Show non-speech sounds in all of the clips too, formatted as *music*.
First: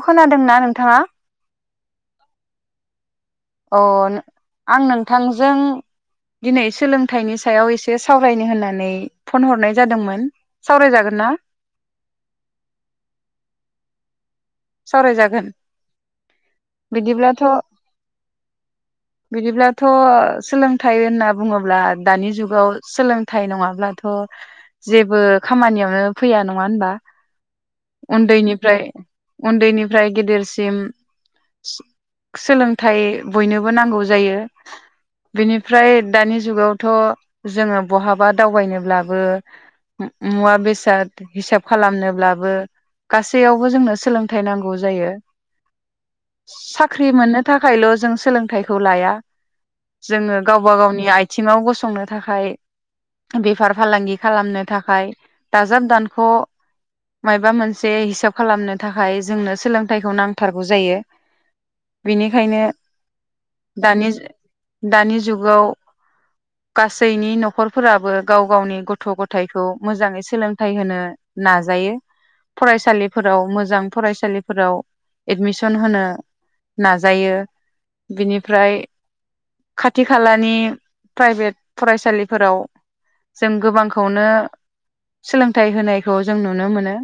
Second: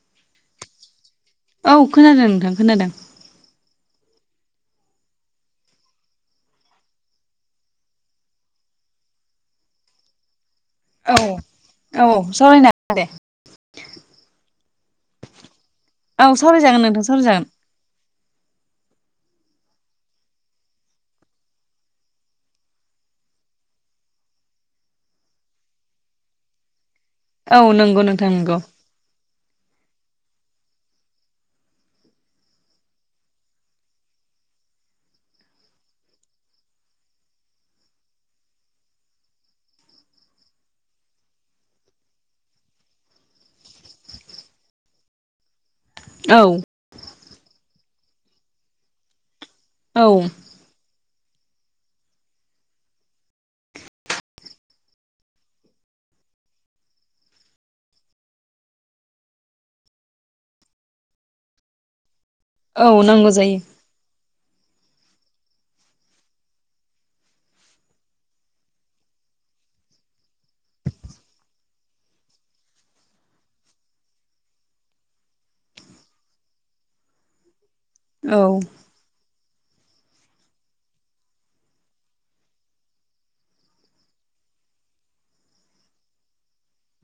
अ खोनादोंना नोंथाङा? औ खोनादों नोंथां खोनादों। अ आं नोंथांजों दिनै सोलोंथाइनि सायाव एसे सावरायनो होननानै फन हरनाय जादोंमोन। औ सावरायजागोन ना औ सावरायनो हागोन दे। सावरायजागोन *inaudible* औ सावराय जागोन नोंथां सावराय बिदिब्लाथ' जागोन। बिदिब्लाथ' सोलोंथाइ होनना बुङोब्ला दानि जुगाव सोलोंथाइ नङाब्लाथ' जेबो खामानियावनो फैया नङा होनबा? औ नोंगौ नोंथां नोंगौ। उन्दैनिफ्राय उन्दैनिफ्राय गेदेरसिम सोलोंथाइ बयनो बो नांगौ जायो बिनिफ्राय दानि जुगावथ' जोङो बहाबा दावबायनोब्लाबो मुवा बेसाद हिसाब खालामनोब्लाबो गासैयावबो जोंनो सोलोंथाइ नांगौ जायो। औ साख्रि मोननो थाखायल' जों सोलों थायखौ लाया जोङो औ गावबा गावनि आइ थिङाव गसंनो थाखाय बेफार फालांगि खालामनो थाखाय दाजाब दानख' माबा मोनसे हिसाब खालामनो थाखाय जोंनो सोलोंथाइखौ नांथारगौ जायो। बेनिखायनो औ नांगौ जायो दानि दानि जुगाव गासैनि न'खरफोराबो गाव गावनि गथ' गथायखौ मोजाङै सोलोंथाइ होनो नाजायो फरायसालिफोराव मोजां फरायसालिफोराव एडमिसन होनो नाजायो। औ बिनिफ्राय खाथि खालानि प्राइभेट फरायसालिफोराव जों गोबांखौनो सोलोंथाइ होनायखौ जों नुनो मोनो।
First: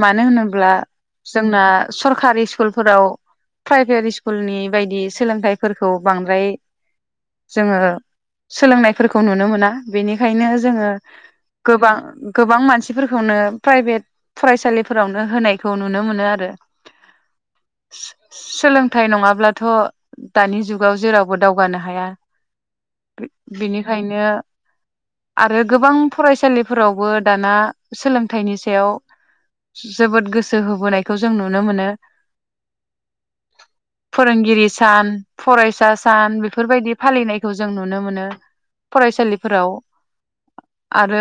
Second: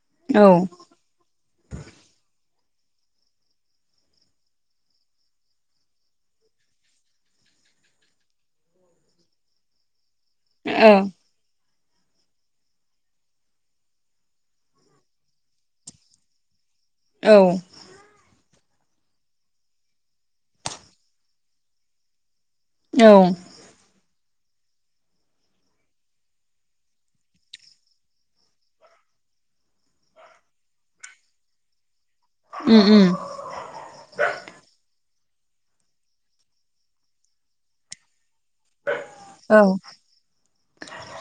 मानो औ होनोब्ला जोंना सरकारि स्कुल फोराव प्राइभेट स्कुलनि बायदि सोलोंथाइफोरखौ बांद्राय जोङो सोलोंनायफोरखौ नुनो मोना बेनिनो ओंखायनो जोङो औ गोबां गोबां मानसिफोरखौनो प्राइभेट फरायसालिफोरावनो होनायखौ नुनो मोनो आरो औ सोलोंथाइ नङाब्लाथ' दानि जुगाव जेरावबो दावगानो हाया। औ बिनिखायनो आरो गोबां फरायसालिफोरावबो दाना सोलोंथाइनि सायाव जोबोद गोसो होबोनायखौ जों नुनो मोनो। फोरोंगिरि *unintelligible* सान फरायसा सान बेफोरबायदि फालिनायखौ जों नुनो मोनो। औ फरायसालिफोराव आरो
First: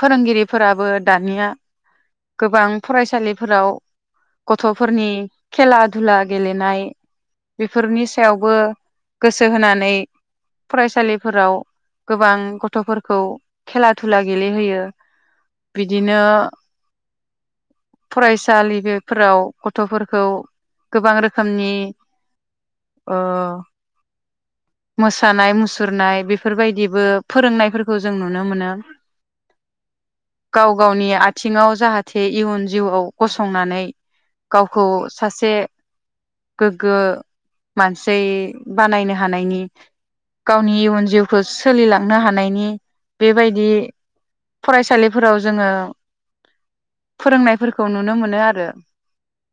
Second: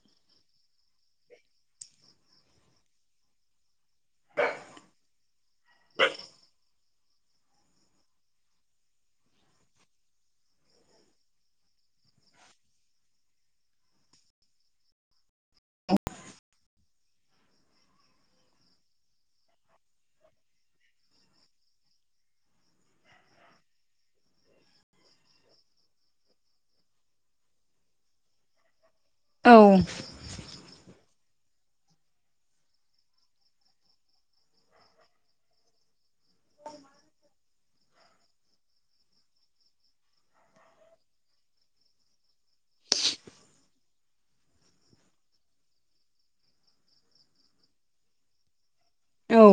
फोरोंगिरिफोराबो दानिया गोबां फरायसालिफोराव गथ'फोरनि खेला धुला गेलेनाय बेफोरनि सायावबो गोसो होनानै फरायसालिफोराव गोबां गथ'फोरखौ खेला दुला गेलेहोयो बिदिनो फरायसालि बेफोराव गथ'फोरखौ गोबां रोखोमनि ओयो मोसानाय मुसुरनाय बेफोरबायदिबो फोरोंनायफोरखौ जों नुनो मोनो। औ गाव गावनि आथ बिथिङाव जाहाथे इयुन जिउआव गसंनानै गावखौ सासे गोग्गो मानसि बानायनो हानायनि गावनि इयुन जिउखौ सोलिलांनो हानायनि बेबायदि फरायसालिफोराव जोङो फोरोंनायफोरखौ नुनो मोनो आरो। औ।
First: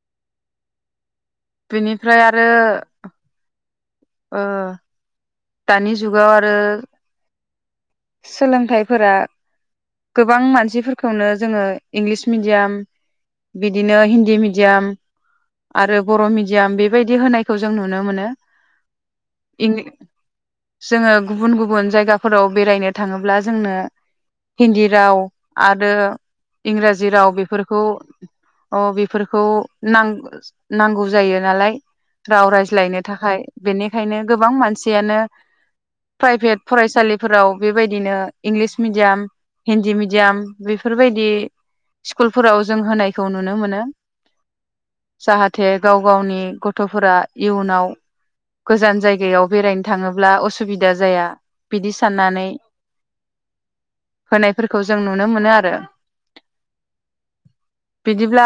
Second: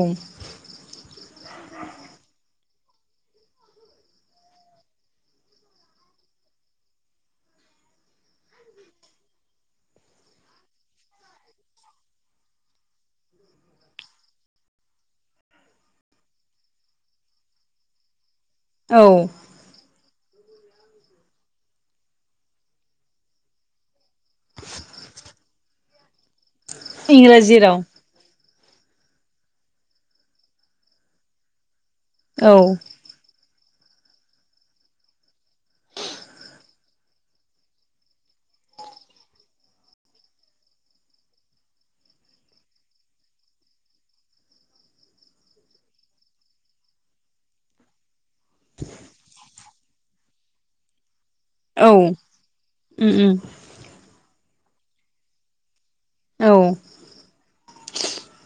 बिनिफ्राय आरो। ओयो। दानि जुगाव आरो सोलोंथाइफोरा गोबां मानसिफोरखौनो जोङो इंलिस मिडियाम बिदिनो हिन्दी मिडियाम आरो बर' मिडियाम बेबायदि होनायखौ जों नुनो मोनो। औ। जोङो गुबुन गुबुन जायगाफोराव बेरायनो थाङोब्ला जोंनो हिन्दी राव आरो इंराजि राव बेफोरखौ अ बे फोरखौ नां-नांगौ जायो नालाय। राव औ रायज्लायनो थाखाय। बेनिखायनो गोबां मानसियानो प्राइभेट फरायसालिफोराव बेबायदिनो इंलिस मिडियाम हिन्दी मिडियाम बिफोरबायदि सिकुलफोराव जों होनायखौ नुनो मोनो जाहाथे गाव गावनि गथ'फोरा इयुनाव गोजान जायगायाव बेरायनो थाङोब्ला असुबिदा जाया। औ बिदि साननानै। उम उम। होनायफोरखौ जों नुनो मोनो आरो। औ बिदिब्ला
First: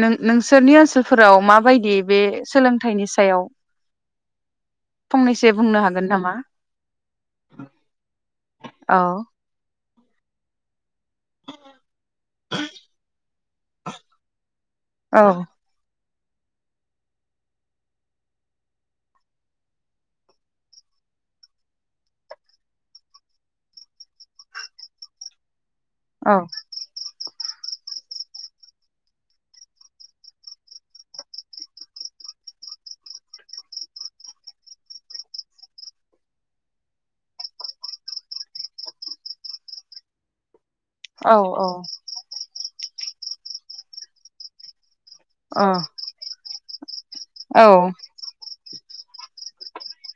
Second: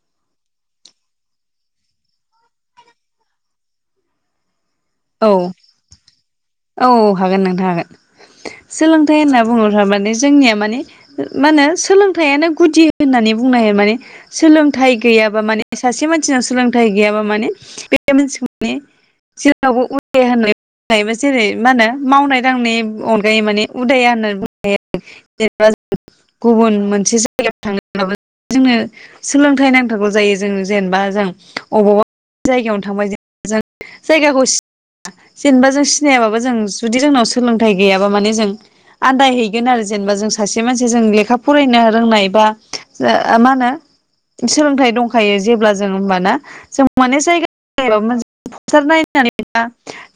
नों नोंसोरनि ओनसोलफोराव मा बायदि बे सोलोंथाइनि सायाव? औ फंनैसो बुंनो हागोन नामा? गोन नोंथां हागोन औ सोलोंथाय होनना बुङोब्ला माने जोंनिया माने ओ मा होनो सोलोंथाइआनो गुदि होननानै बुंनो हायो माने सोलोंथाइ औ गैयाबा माने सासे मान जोंहा सोलोंथाइ गैया बा माने बे मिनसिखौ माने जे *unintelligible* बा जों औ गुबुन मोनसे जाय *unintelligible* थांङो जोंनो सोलोंथाइ नांथारगौ जायो जों जेनेबा जों अबावबा जायगायावनो थांबाय जेनेबा जों जायगाखौ जेनेबा जों सिनायाबाबो जों जुदि जोंनाव सोलोंथाइ गैयाबा माने जों आदाय हैैगोन आरो जेनेबा जों सासे ज मानसि जों औ लेखा फरायनो रोंनाय बा ओ ओ मा होनो सोलोंथाइ दं। हायो जेब्ला जों होनबाना‌ माने‌ जायगा औ *unintelligible* *unintelligible* *unintelligible*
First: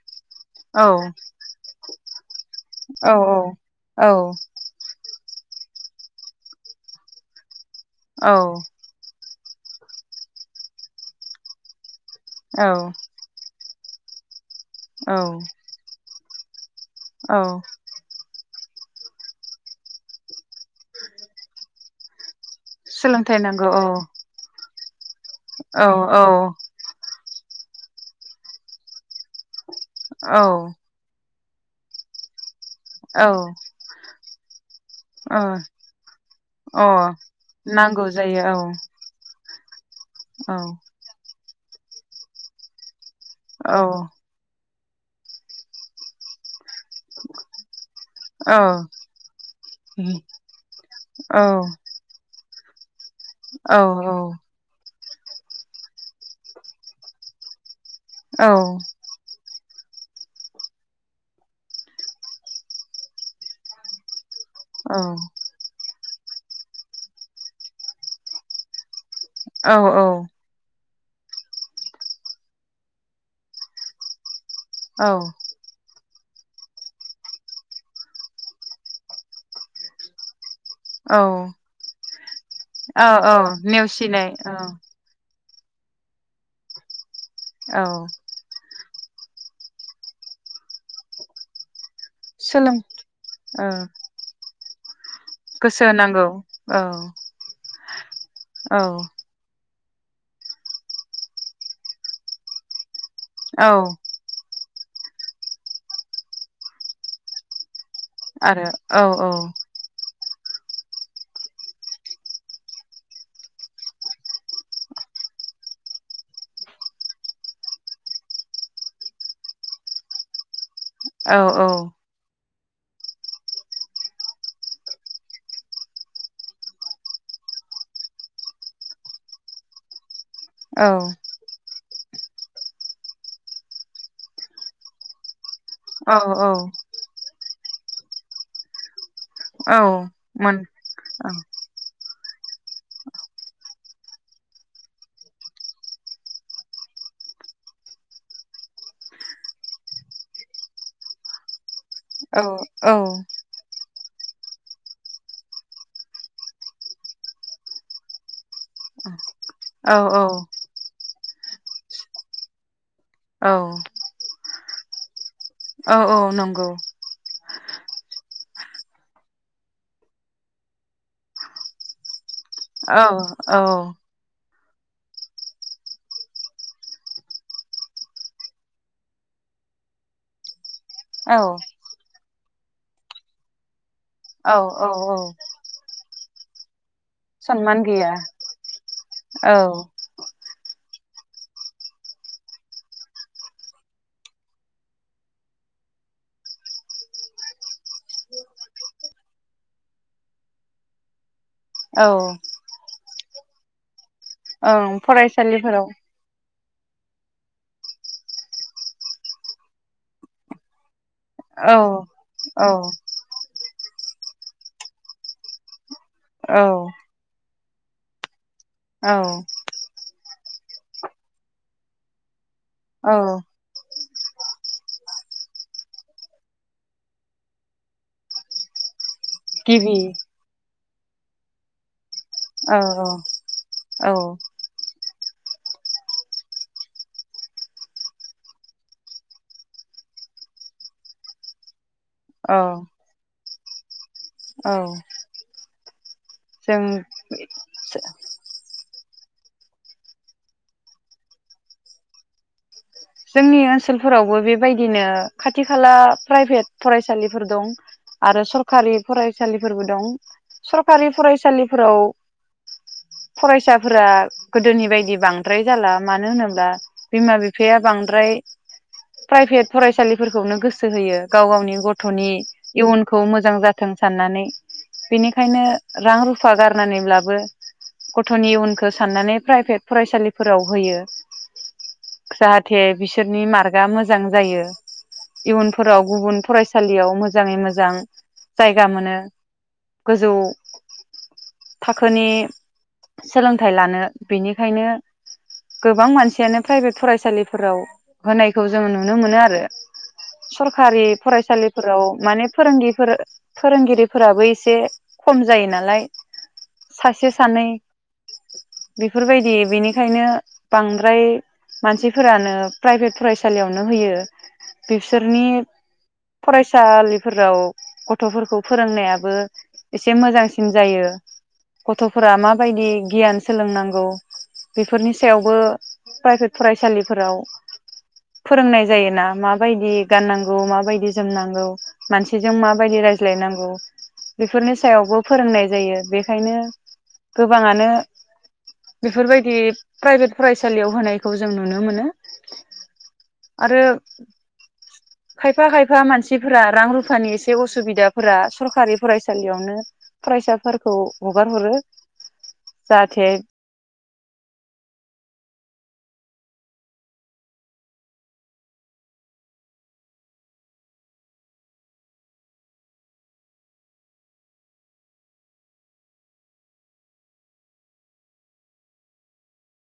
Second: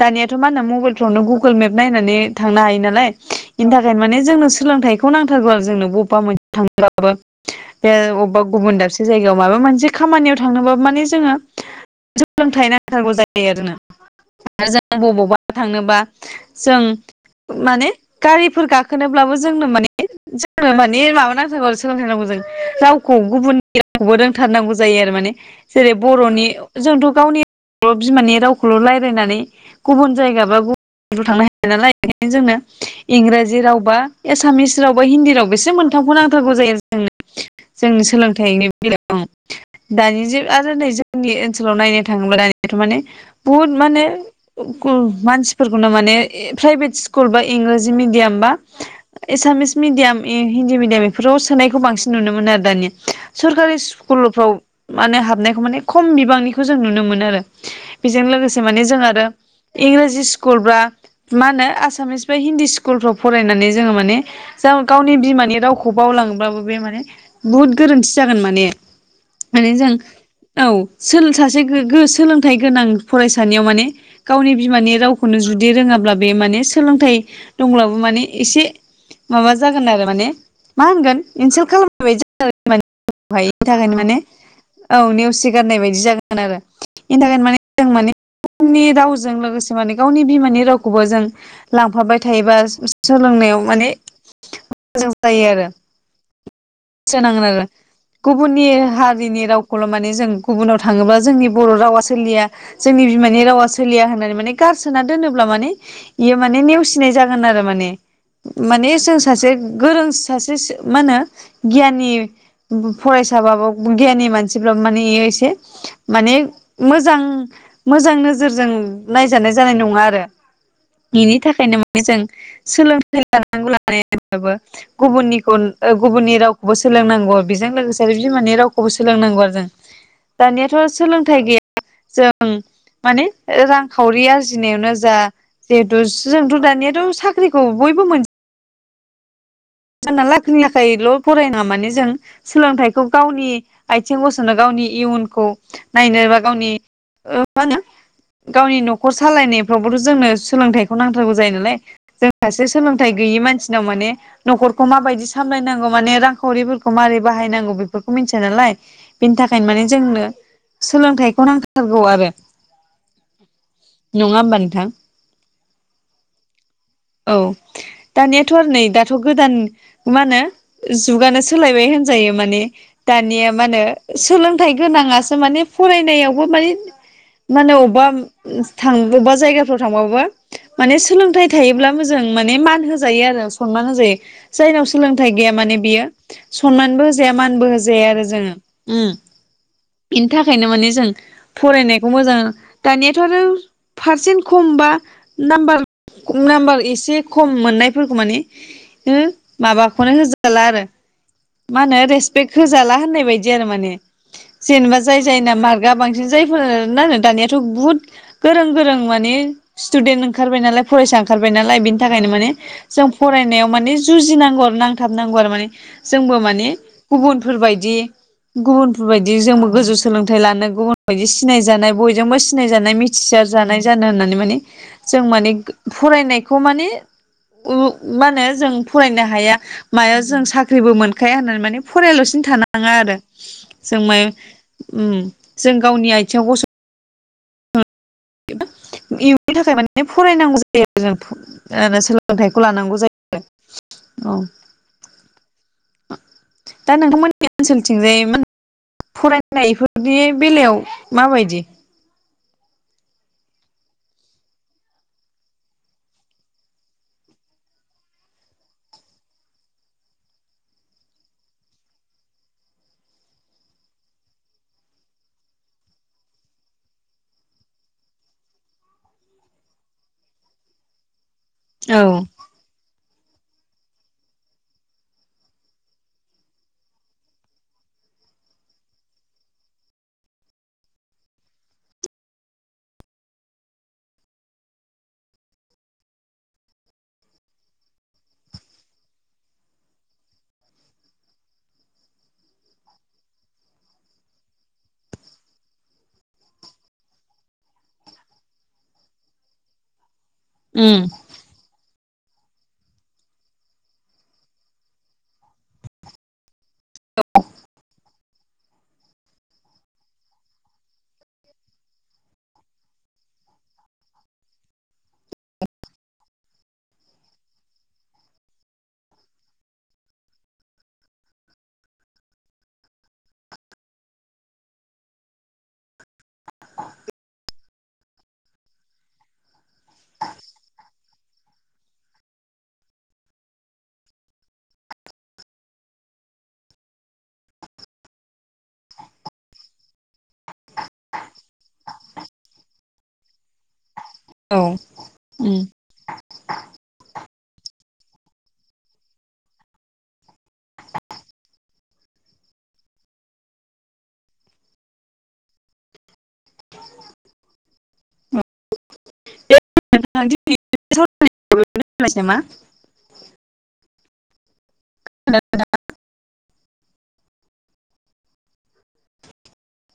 दानिया थु' मा होनो मबाइलफ्रावनो औ गुगोल मेप नायनानै। थांनो हायो नालाय बेनि थाखायनो औ माने जोंनो सोलोंथाइखौ नां जोंनो बबेबा मोन थांब्लाबो बे अबेबा औ गुबुन दाबसे जायगायाव माबा मोनसे खामानियाव थांनोबा‌ माने जोङो। औ सोलोंथाइ नांथारगौ जायो आरो जोंनो। आरो जों औ बबावबा थांनोबा जों औ माने गारिफोर गाखोनोब्लाबो जोंनो माने जोंनो माने माबा नांथारौ आरो सोलोंथाइ नांगौ जों रावखौ सोलोंथाइ नांगौ गुबुननि औ रावखौबो रोंथारनांगौ जा जायो आरो माने। औ जेरै औ बर'नि जोंथ' गावनि बर' बिमानि राव। खौल' रायजलायनानै गुबुन औ जायगा बा गुबुन थांनो हाया। *unintelligible* जोंनो औ इंराजि रावबा एसामिस रावबा हिन्दी ओ राव बेसो मोनथामखौ नांथारगौ जायो अ जोंनो जोंनो नांगौ जायो सोलोंथाइनि बेलायाव। दानि जे औ आरो नै जोंनि ओ ओनसोलाव नायनो थाङोब्ला दानियाथ' माने बुहुद औ माने *unintelligible* मानसिफोरखौनो माने प्राइभेट स्कुल बा इंलिस मिडियाम बा औ एसामिस मिडियाम इ हिन्दी मिडियाम बेफोराव औ सोनायखौ बांसिन नुनो मोनो आरो दानिया औ सोरकारि स्कुलफ्राव माने हाबनायखौ माने खम बिबांनिखौ जों नुनो मोनो आरो बेजों औ लोगोसे माने जों आरो इंराजि स्कुल बा मा होनो आसामिस बा हिन्दी स्कुलफ्राव फरायनानै जोङो माने जों गावनि बिमानि रावखौ बावलाङोब्लाबो बे माने बुहुद गोरोन्थि जागोन माने माने औ जों औ। सोल सासे गो गो सोलोंथाइ गोनां फरायसानियाव माने गावनि बिमानि औ रावखौनो जुदि रोङाब्ला बे माने सोलोंथाइ दंब्लाबो माने एसे माबा जागोन आरो माने मा औ होनगोन? इन्टसेल खालामनाय बादि जागोन आरो औ इनि थाखायनो माने नेवसिनाय औ नेवसि गारनाय बादि जागोन आरो नि थाखाय औ जों माने उननि रावजों लोगोसे माने गावनि बिमानि रावखौबो जों लांफाबाय थायोबा सोलों सोलोंनायाव ओ माने मोजां जायो आरो गोसो होनांगौ औ सोनांगोन आरो गुबुननि औ हारिनि राव खौल' माने जों गुबुनाव थाङोबा जोंनि बर' रावा सोलिया। जोंनि बिमानि रावा औ सोलिया होननानै माने गारस सोना दोनोब्ला माने इयो माने नेवसिनाय जागोन आरो माने आरो माने औ जों सासे गोरोंस सासेस मा होनो? गियानि बो-बो फरायसाबाबो बो गियानि मानसिफ्राबो माने इयो एसे माने मोजां मोजां नोजोरजों नायजानाय जानाय नङा आरो। औ बिनि थाखायनो माने जों सोलोंथाइ लानांगौ लानाया होनबाबो गुबुननिखौ गुबुननि राव बो सोलोंनांगौ बेजों लोगोसे बिमानि रावखौबो सोलोंनांगौ आरो जों। दानियाथ औ सोलोंथाइ गैया जों माने रांखावरि आरजिनायावनो जा। जिहेथु औ औ जोंथ दानियाथ साख्रि खौ बयबो मोनजोब औ जानना मोन लाखैनि लाैल फरायनाङा माने जों। सोलोंथाइखौ गावनि आथिं गसंनो गावनि इयुनखौ नायनो बा गावनि ओ मा होनो गावनि नखर सालायनायफ्रावबोथ जोंनो सोलोंथाइखौ नांथारगौ जायो नालाय। जों औ सासे औ सोलोंथाइ गैयि मानसिनाव माने नखरखौ माबायदि सामलायनांगौ माने रांखावरिफोरखौ माबारै बाहायनांगौ बेफोरखौ मिथिया नालाय। बेनि थाखायनो माने औ जोंनो सोलोंथाइ खौ नांथारगौ आरो औ नङा होमबा नों नोंथां औ औ नंगौ। औ दानियाथ आरो नै दा दाथ गोदान मा होनो जुगानो सोलायबाय होनजायो माने औ दानिया औ मा होनो सोलोंथाइ थाइ गोनाङासो माने फरायनायावबो माने मा होनो अबबा थां अबबा जायगाफ्राव थांबाबो माने औ सोलोंथाइ थायोब्ला मोजां माने मान होजायो आरो सनमान होजा जायो औ जायनाव औ औ सोलोंथाइ गैया माने बियो सनमानबो होजा जाया मानबो सनमान होजाया गैया आरो जोङो उम औ बिनि थाखायनो माने स जों फरायनायखौ मोजां दानियाथ आरो पारसेन्ट खम बा नामबार नाम्बार एसे खम मोननायफोरखौ माने हुम माबाखौनो होजाला आरो मा होनो औ रेसपेक्ट होजाला होननाय बायदि इदि आरो माने ओं जेनेबा जाय जायना फरायसालिफोराव मार्कआ बांसिन जायफोरो दानियाथ बुहुत गोरों गोरों माने स्टुदेन्ट ओंखारबाय नालाय फरायसा ओंखारबाय औ नालाय बेनि थाखायनो माने औ जों फरायनायाव माने जुजिनांगौ नांथाबनांगौ आरो माने जोंबो औ माने गुबुनफोर बायदि इदि औ गुबुनफोरबायदि जोंबो गोजौ सोलों फथाय लानो गुबुन बायदि सिनायजानाय बयजोंबो सिनाय सिनायजानाय औ मिथिसार जानाय जानो होननानै माने जों माने फरायनायखौ माने मा होनो *unintelligible* जों फरायनो हाया गिबि मायाव जों साख्रिबो मोन खाया होननानै माने फरायाल'सिनो औ थानाङा औ आरो जों औ माय उम जों गावनि आथिंआव गसं इयुननि थाखाय माने फरायनांगौ जायो आरो जों *unintelligible* सोलोंथाइखौ औ लानांगौ जायो औ जों दा नोंथांमोननि ओनसोललथिं *unintelligible* फरायनायफोरनि बेलायाव माबायदि? जोंनि ओनसोलफोरावबो बेबायदिनो खाथि खाला प्राइभेट फरायसालिफोर दं आरो सरखारि फरायसालिफोरबो दं सरखारि फरायसालिफोराव फरायसाफोरा गोदोनि बायदि बांद्राय जाला मानो होनोब्ला बिमा बिफाया बांद्राय प्राइभेट फरायसालिफोरखौनो गोसो होयो। गाव गावनि औ गथ'नि इयुन खौ मोजां जाथों साननानै बेनिखायनो रां रुफा गारनानैब्लाबो गथ'नि इउनखो साननानै प्राइभेट फरायसालिफोराव होयो *unintelligible* जाथे बिसोरनि मार्कआ मोजां जायो इयुनफोराव गुबुन फरायसालियाव मोजाङै मोजां जायगा मोनो गोजौ थाखोनि सोलोंथाइ लानो बेनिखायनो गोबां मानसियानो प्राइभेट फरायसालि फोराव होनायखौ जोंङो नुनो मोनो आरो उम सरखारि फरायसालिफोराव माने फोरोंगिरिफोर फोरोंगिरिफोराबो एसे खम जायो नालाय सासे सानै बेफोरबायदि बेनिखायनो बांद्राय मानसि फोरानो प्राइभेट फरायसालियावनो होयो। बिसोरनि फरायसालिफोराव गथ'फोरखौ फोरोंनायाबो एसे मोजांसिन जायो गथ'फोरा माबायदि गियान सोलोंनांगौ बेफोरनि सायावबो प्राइभेट फरायसालि फोराव फोरोंनाय जायोना माबायदि गाननांगौ माबायदि जोमनांगौ मानसिजों माबायदि रायज्लायनांगौ बेफोरनि सायावबो फोरोंनाय जायो बेखायनो गोबाङानो बेफोरबायदि प्राइभेट फरायसालियाव होनायखौ जों नुनो मोनो आरो औ उम खायफा खायफा मानसिफोरा रां रुफा एसे असुबिदाफोरा सरकारि फरायसालियावनो फरायसाफोरखौ हगार हरो जाहाथे *inaudible* नोंथां *unintelligible* *unintelligible* *inaudible*